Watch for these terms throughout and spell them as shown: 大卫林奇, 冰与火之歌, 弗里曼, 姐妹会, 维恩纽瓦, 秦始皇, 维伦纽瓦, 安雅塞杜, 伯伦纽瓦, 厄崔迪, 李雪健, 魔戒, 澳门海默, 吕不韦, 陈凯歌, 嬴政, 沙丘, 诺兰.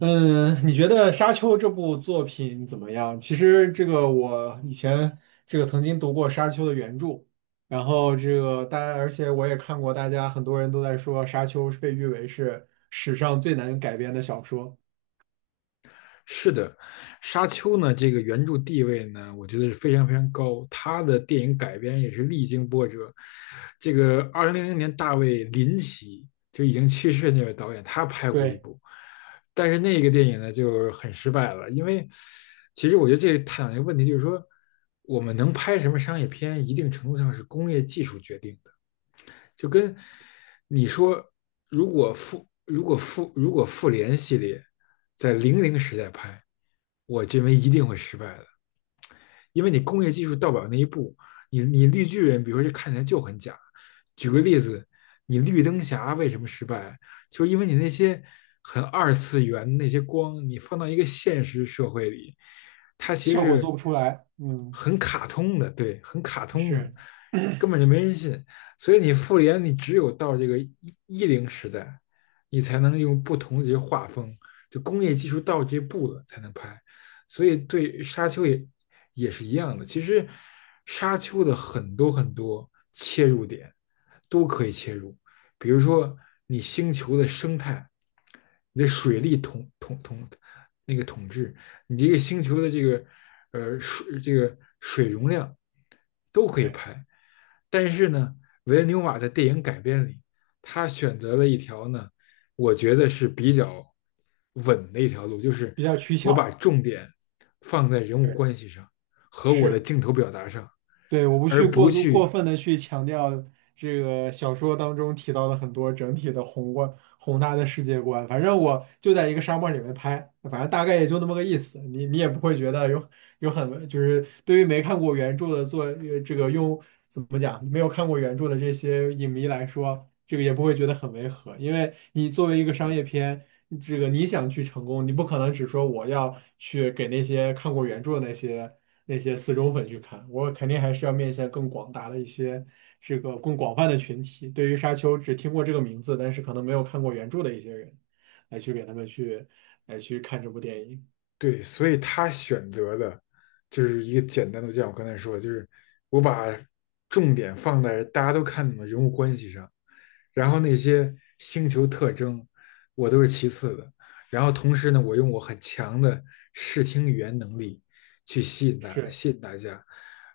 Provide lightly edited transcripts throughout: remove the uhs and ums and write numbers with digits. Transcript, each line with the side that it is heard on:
right: 嗯，你觉得《沙丘》这部作品怎么样？其实我以前曾经读过《沙丘》的原著，然后这个大家，而且我也看过，大家很多人都在说《沙丘》是被誉为是史上最难改编的小说。
left: 是的，《沙丘》呢，这个原著地位呢，我觉得是非常非常高。他的电影改编也是历经波折。这个2000年，大卫林奇就已经去世的那位导演，他拍过一
right: 对。
left: 部，但是那个电影呢就很失败了。因为其实我觉得这探讨一个问题，就是说我们能拍什么商业片，一定程度上是工业技术决定的。就跟你说，如果复联系列在零零时代拍，我认为一定会失败的。因为你工业技术到不了那一步，你绿巨人，比如说这看起来就很假。举个例子，你绿灯侠为什么失败？就是因为你那些很二次元那些光，你放到一个现实社会里，它其实
right: 效果做
left: 是
right: 不出来。嗯。
left: 很卡通的，对，很卡通的，
right: 是。
left: 根本就没人信。所以你复联，你只有到这个一零时代，你才能用不同的这些画风，就工业技术到这步了才能拍。所以对沙丘也是一样的。其实沙丘的很多很多切入点都可以切入，比如说你星球的生态，你的水利统治，你这个星球的这个水容量都可以
right: 对。
left: 拍。但是呢，维恩纽瓦在电影改编里，他选择了一条呢我觉得是比较稳的一条路，就是
right: 比较取
left: 我把
right: 巧。
left: 重点放在人物
right: 对。
left: 关系上和我的
right: 是。
left: 镜头表达上，
right: 对，我不去
left: 而
right: 过
left: 不
right: 度过
left: 去。
right: 分的去强调这个小说当中提到的很多整体的宏观宏大的世界观，反正我就在一个沙漠里面拍，反正大概也就那么个意思，你也不会觉得有很就是对于没看过原著的做这个用怎么讲，没有看过原著的这些影迷来说，这个也不会觉得很违和，因为你作为一个商业片。这个你想去成功，你不可能只说我要去给那些看过原著的那些，那些死忠粉去看，我肯定还是要面向更广大的一些，这个更广泛的群体。对于《沙丘》只听过这个名字，但是可能没有看过原著的一些人，来去给他们去来去看这部电影。
left: 对，所以他选择的就是一个简单的，就像我刚才说的，就是我把重点放在大家都看懂的人物关系上，然后那些星球特征我都是其次的，然后同时呢，我用我很强的视听语言能力去吸引大
right: 是。
left: 吸引大家。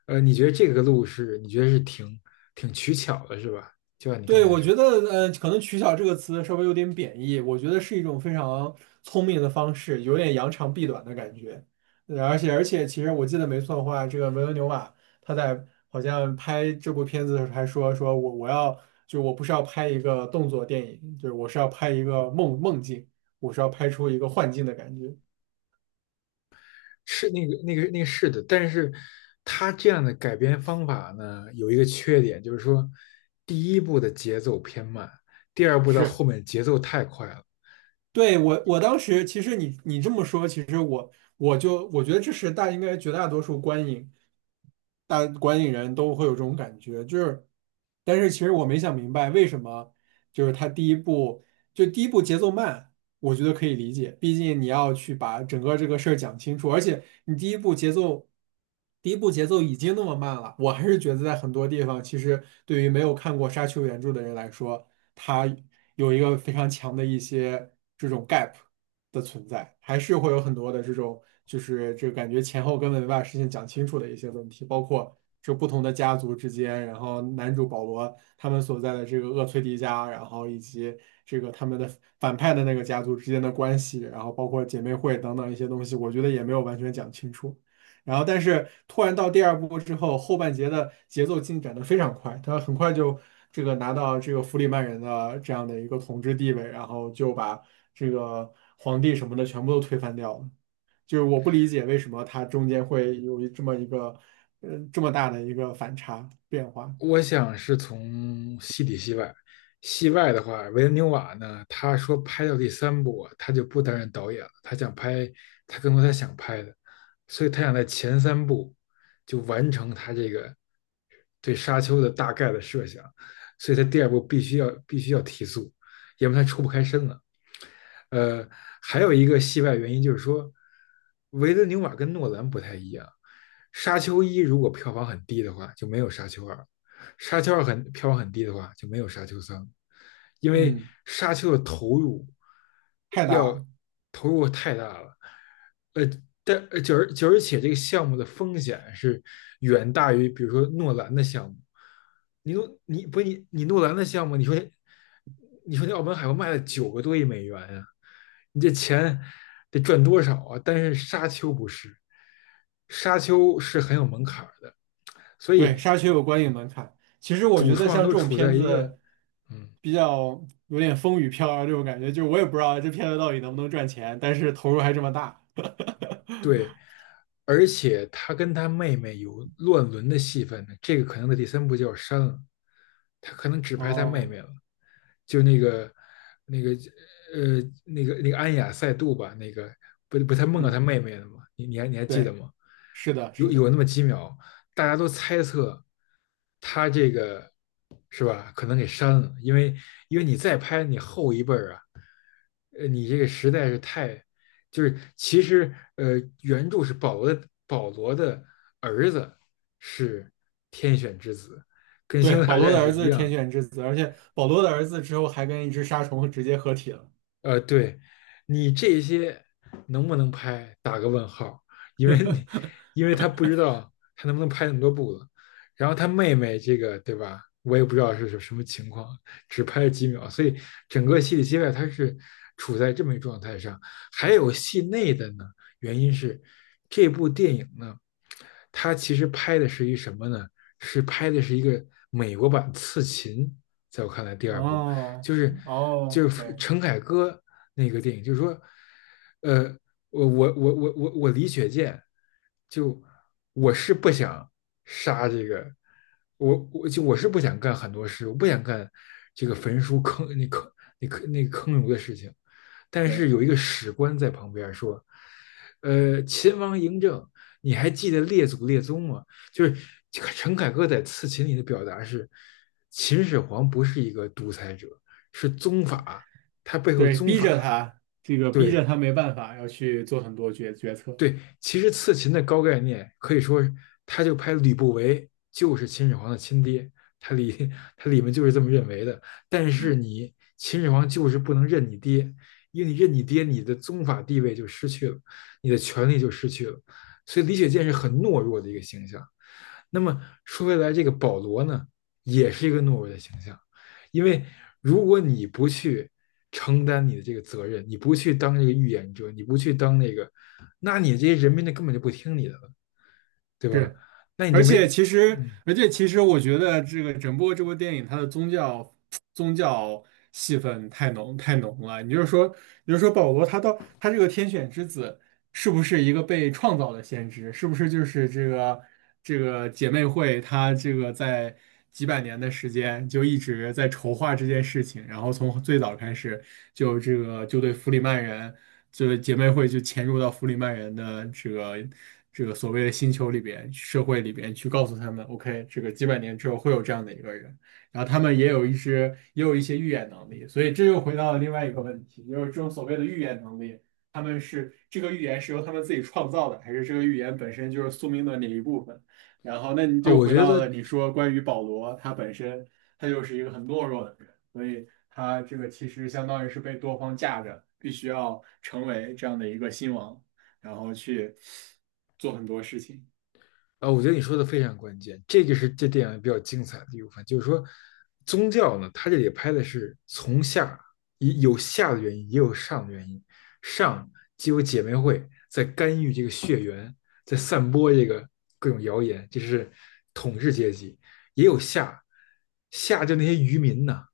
left: 你觉得这个路是你觉得是挺取巧的，是吧？就像你刚
right: 对，
left: 才
right: 我
left: 说。
right: 觉得，可能"取巧"这个词稍微有点贬义，我觉得是一种非常聪明的方式，有点扬长避短的感觉。而且,其实我记得没错的话，这个维伦纽瓦他在好像拍这部片子的时候还说，说我要就我不是要拍一个动作电影，就是我是要拍一个梦境，我是要拍出一个幻境的感觉。
left: 是的，但是他这样的改编方法呢，有一个缺点，就是说第一部的节奏偏慢，第二部到后
right: 是。
left: 面节奏太快了。
right: 对，我当时其实你这么说，其实我觉得这是大应该绝大多数观影大观影人都会有这种感觉，就是，但是其实我没想明白为什么，就是他第一部就第一部节奏慢，我觉得可以理解，毕竟你要去把整个这个事儿讲清楚，而且你第一步节奏，第一步节奏已经那么慢了，我还是觉得在很多地方，其实对于没有看过沙丘原著的人来说，它有一个非常强的一些这种 gap 的存在，还是会有很多的这种就是这个感觉前后根本没把事情讲清楚的一些问题，包括，就不同的家族之间，然后男主保罗他们所在的这个厄崔迪家，然后以及这个他们的反派的那个家族之间的关系，然后包括姐妹会等等一些东西，我觉得也没有完全讲清楚。然后，但是突然到第二部之后，后半节的节奏进展的非常快，他很快就这个拿到这个弗里曼人的这样的一个统治地位，然后就把这个皇帝什么的全部都推翻掉了。就是我不理解为什么它中间会有一这么一个，这么大的一个反差变化。
left: 我想是从戏里戏外，戏外的话，维伦纽瓦呢，他说拍到第三部啊他就不担任导演了，他更多他想拍的，所以他想在前三部就完成他这个对沙丘的大概的设想，所以他第二部必须要提速，要不然他抽不开身了。呃，还有一个戏外原因就是说，维伦纽瓦跟诺兰不太一样，沙丘一如果票房很低的话，就没有沙丘二。沙丘二很票房很低的话，就没有沙丘三，因为
right: 嗯。
left: 沙丘的投入
right: 太大
left: 要
right: 了。
left: 投入太大了。呃，但而且这个项目的风险是远大于，比如说诺兰的项目。你不是你诺兰的项目，你说那澳门海默卖了9亿多美元呀，你这钱得赚多少啊？但是沙丘不是，沙丘是很有门槛的，所
right: 对，
left: 以
right: 《沙丘》有观影门槛。其实我
left: 主
right: 觉得
left: 创
right: 像这
left: 都
right: 种
left: 处
right: 片
left: 在一个
right: 子，
left: 嗯
right: 比较有点风雨飘摇这种感觉，就是我也不知道这片子到底能不能赚钱，但是投入还这么大。
left: 对，而且他跟他妹妹有乱伦的戏份呢，这个可能在第三部就要删了，他可能只拍他妹
right: 哦。
left: 妹了，就那个那个安雅塞杜吧，那个不不他梦到他
right: 嗯。
left: 妹妹了吗？你还记得
right: 对。
left: 吗？
right: 是的，
left: 有
right: 是的。
left: 有那么几秒，大家都猜测他这个是吧？可能给删了，因为你再拍你后一辈儿啊，你这个实在是太就是其实呃，原著是保罗的儿子是天选之子，跟《星
right: 对，
left: 球
right: 保
left: 大
right: 罗
left: 战》
right: 的
left: 是
right: 儿子
left: 一
right: 是天
left: 样，
right: 选之子，而且保罗的儿子之后还跟一只沙虫直接合体了。
left: 对，你这些能不能拍，打个问号，因为你，因为他不知道他能不能拍那么多部了。然后他妹妹这个，对吧？我也不知道是什么情况，只拍了几秒，所以整个戏里戏外他是处在这么一状态上。还有戏内的呢，原因是这部电影呢，它其实拍的是一什么呢？是拍的是一个美国版《刺秦》，在我看来第二部。
right: 哦。
left: 就是
right: 哦
left: 就是
right: ，OK。
left: 陈凯歌那个电影，就是说，呃，我李雪健，就我是不想杀这个，我是不想干很多事，我不想干这个焚书坑儒的事情，但是
right: 对。
left: 有一个史官在旁边说，秦王嬴政。你还记得列祖列宗吗？就是陈凯歌在《刺秦》里的表达是，秦始皇不是一个独裁者，是宗法，它背后
right: 对，
left: 宗
right: 逼着
left: 法，
right: 他，这个逼
left: 对
right: 着他没办法，要去做很多决策。
left: 对，其实刺秦的高概念可以说，他就拍吕不韦就是秦始皇的亲爹，他里他里面就是这么认为的。但是你秦始皇就是不能认你爹，因为你认你爹，你的宗法地位就失去了，你的权力就失去了，所以李雪健是很懦弱的一个形象。那么说回来，这个保罗呢，也是一个懦弱的形象，因为如果你不去承担你的这个责任，你不去当这个预言者，你不去当那个，那你这些人民就根本就不听你的了，对吧？
right: 是，
left: 那你就没，嗯，
right: 而且其实，我觉得这个整部这部电影，它的宗教戏份太浓太浓了。你就是说，你就说保罗他到他这个天选之子，是不是一个被创造的先知？是不是就是这个姐妹会，他这个在几百年的时间就一直在筹划这件事情，然后从最早开始就这个就对弗里曼人。这个姐妹会就潜入到弗里曼人的这个所谓的星球里边、社会里边去告诉他们，OK,这个几百年之后会有这样的一个人，然后他们也有一些预言能力，所以这又回到了另外一个问题，就是这种所谓的预言能力，他们是这个预言是由他们自己创造的，还是这个预言本身就是宿命论的一部分？然后那你
left: 啊、哦
right: 就
left: 我
right: 回
left: 觉
right: 到
left: 得
right: 了你说关于保罗他本身，他就是一个很懦弱的人。所以他这个其实相当于是被多方架着，必须要成为这样的一个新王，然后去做很多事情。
left: 我觉得你说的非常关键，这个是这电影比较精彩的一部分，就是说宗教呢，它这里拍的是从下也有下的原因，也有上的原因，上既有姐妹会在干预这个血缘，在散播这个各种谣言，这是统治阶级，也有下就那些渔民呐、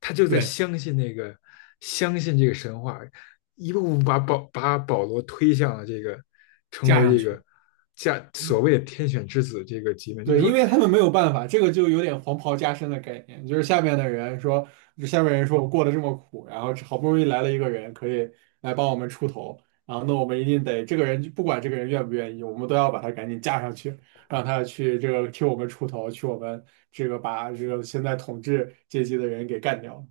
left: 他就在
right: 对，
left: 相信那个，相信这个神话，一步步把保罗推向了这个成
right: 架
left: 为
right: 上
left: 这
right: 去。
left: 个加所
right: 嗯，
left: 谓的天选之子这个级别。就是
right: 对，因
left: 说，
right: 为他们没有办法，这个就有点黄袍加身的概念，就是下面的人说，就下面人说我过得这么苦，然后好不容易来了一个人可以来帮我们出头，然后那我们一定得这个人不管这个人愿不愿意，我们都要把他赶紧架上去，让他去这个替我们出头，去我们这个把这个现在统治阶级的人给干掉。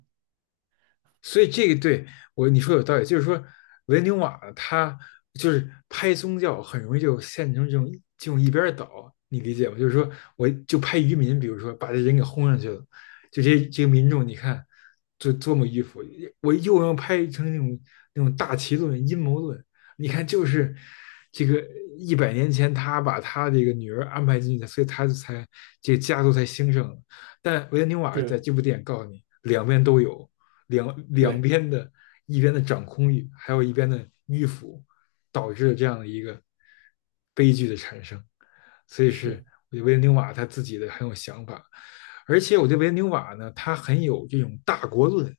left: 所以对，你说有道理，就是说维纽瓦他就是拍宗教很容易就陷成这种一边倒，你理解吗？就是说我就拍渔民，比如说把这人给轰上去了，就这个民众你看就多么迂腐，我又要拍成那种大旗论、阴谋论，你看就是这个100年前他把他这个女儿安排进去的，所以他才这个家族才兴盛了。但维纽瓦在
right: 是。
left: 这部电影告诉你，两边都有。两
right: 对。
left: 边的一边的掌控欲，还有一边的迂腐，导致了这样的一个悲剧的产生。所以是
right: 是。
left: 我觉得维恩纽瓦他自己的很有想法，而且我觉得维恩纽瓦呢，他很有这种大国论，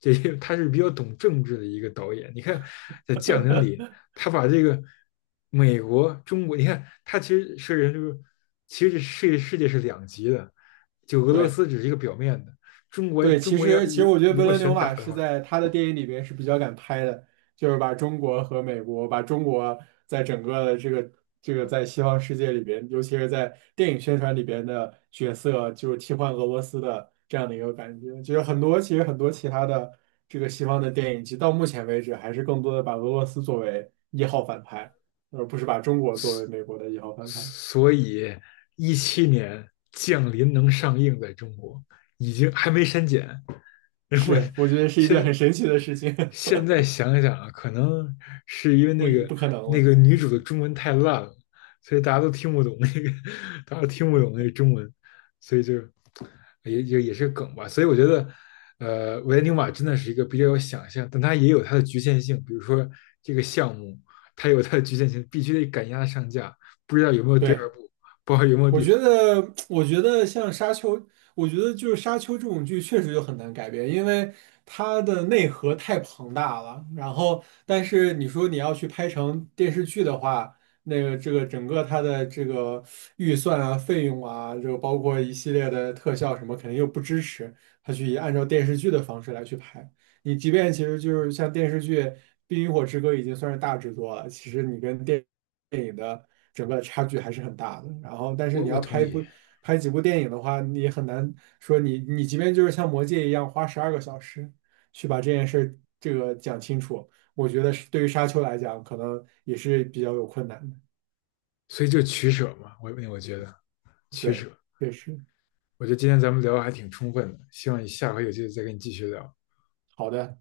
left: 这他是比较懂政治的一个导演。你看在《匠人》里，他把这个美国、中国，你看他其实是人就是其实世界是两极的，就俄罗
right: 对。
left: 斯只是一个表面的，中国
right: 对，
left: 中国要
right: 其实
left: 如
right: 我觉得
left: 如
right: 伯
left: 果
right: 伦纽
left: 选打
right: 瓦
left: 的
right: 是
left: 话，
right: 在他的电影里边是比较敢拍的，就是把中国和美国，把中国在整个的这个在西方世界里边，尤其是在电影宣传里边的角色，就是替换俄罗斯的这样的一个感觉。就是很多其他的这个西方的电影，其实到目前为止还是更多的把俄罗斯作为一号反派，而不是把中国作为美国的一号反派。
left: 所以2017年《降临》能上映在中国，已经还没删减。然后
right: 是，我觉得是一
left: 现
right: 件很
left: 在
right: 神奇的事情。
left: 现在想想啊，可能是因为 那个
right: 不可能
left: 那
right: 了。
left: 个女主的中文太烂了，所以大家都听不懂那个，大家都听不懂那个中文，所以就也是梗吧。所以我觉得，维恩纽瓦真的是一个比较有想象，但它也有它的局限性。比如说这个项目，它有它的局限性，必须得赶鸭子上架。不知道有没有第二
right: 对。
left: 部，不知道有没有第三。
right: 我觉得像《沙丘》，我觉得就是《沙丘》这种剧确实就很难改编，因为它的内核太庞大了。然后，但是你说你要去拍成电视剧的话，那个这个整个它的这个预算啊、费用啊，就包括一系列的特效什么，肯定又不支持它去按照电视剧的方式来去拍。你即便其实就是像电视剧《冰与火之歌》已经算是大制作了，其实你跟电影的整个差距还是很大的。然后，但是
left: 我
right: 你
left: 我
right: 要
left: 同意，
right: 拍几部电影的话，你也很难说你即便就是像《魔戒》一样花12个小时去把这件事儿这个讲清楚，我觉得是对于沙丘来讲，可能也是比较有困难的。
left: 所以就取舍嘛，我觉得取
right: 对，
left: 舍。
right: 确实。
left: 我觉得今天咱们聊的还挺充分的，希望你下回有机会再跟你继续聊。
right: 好的。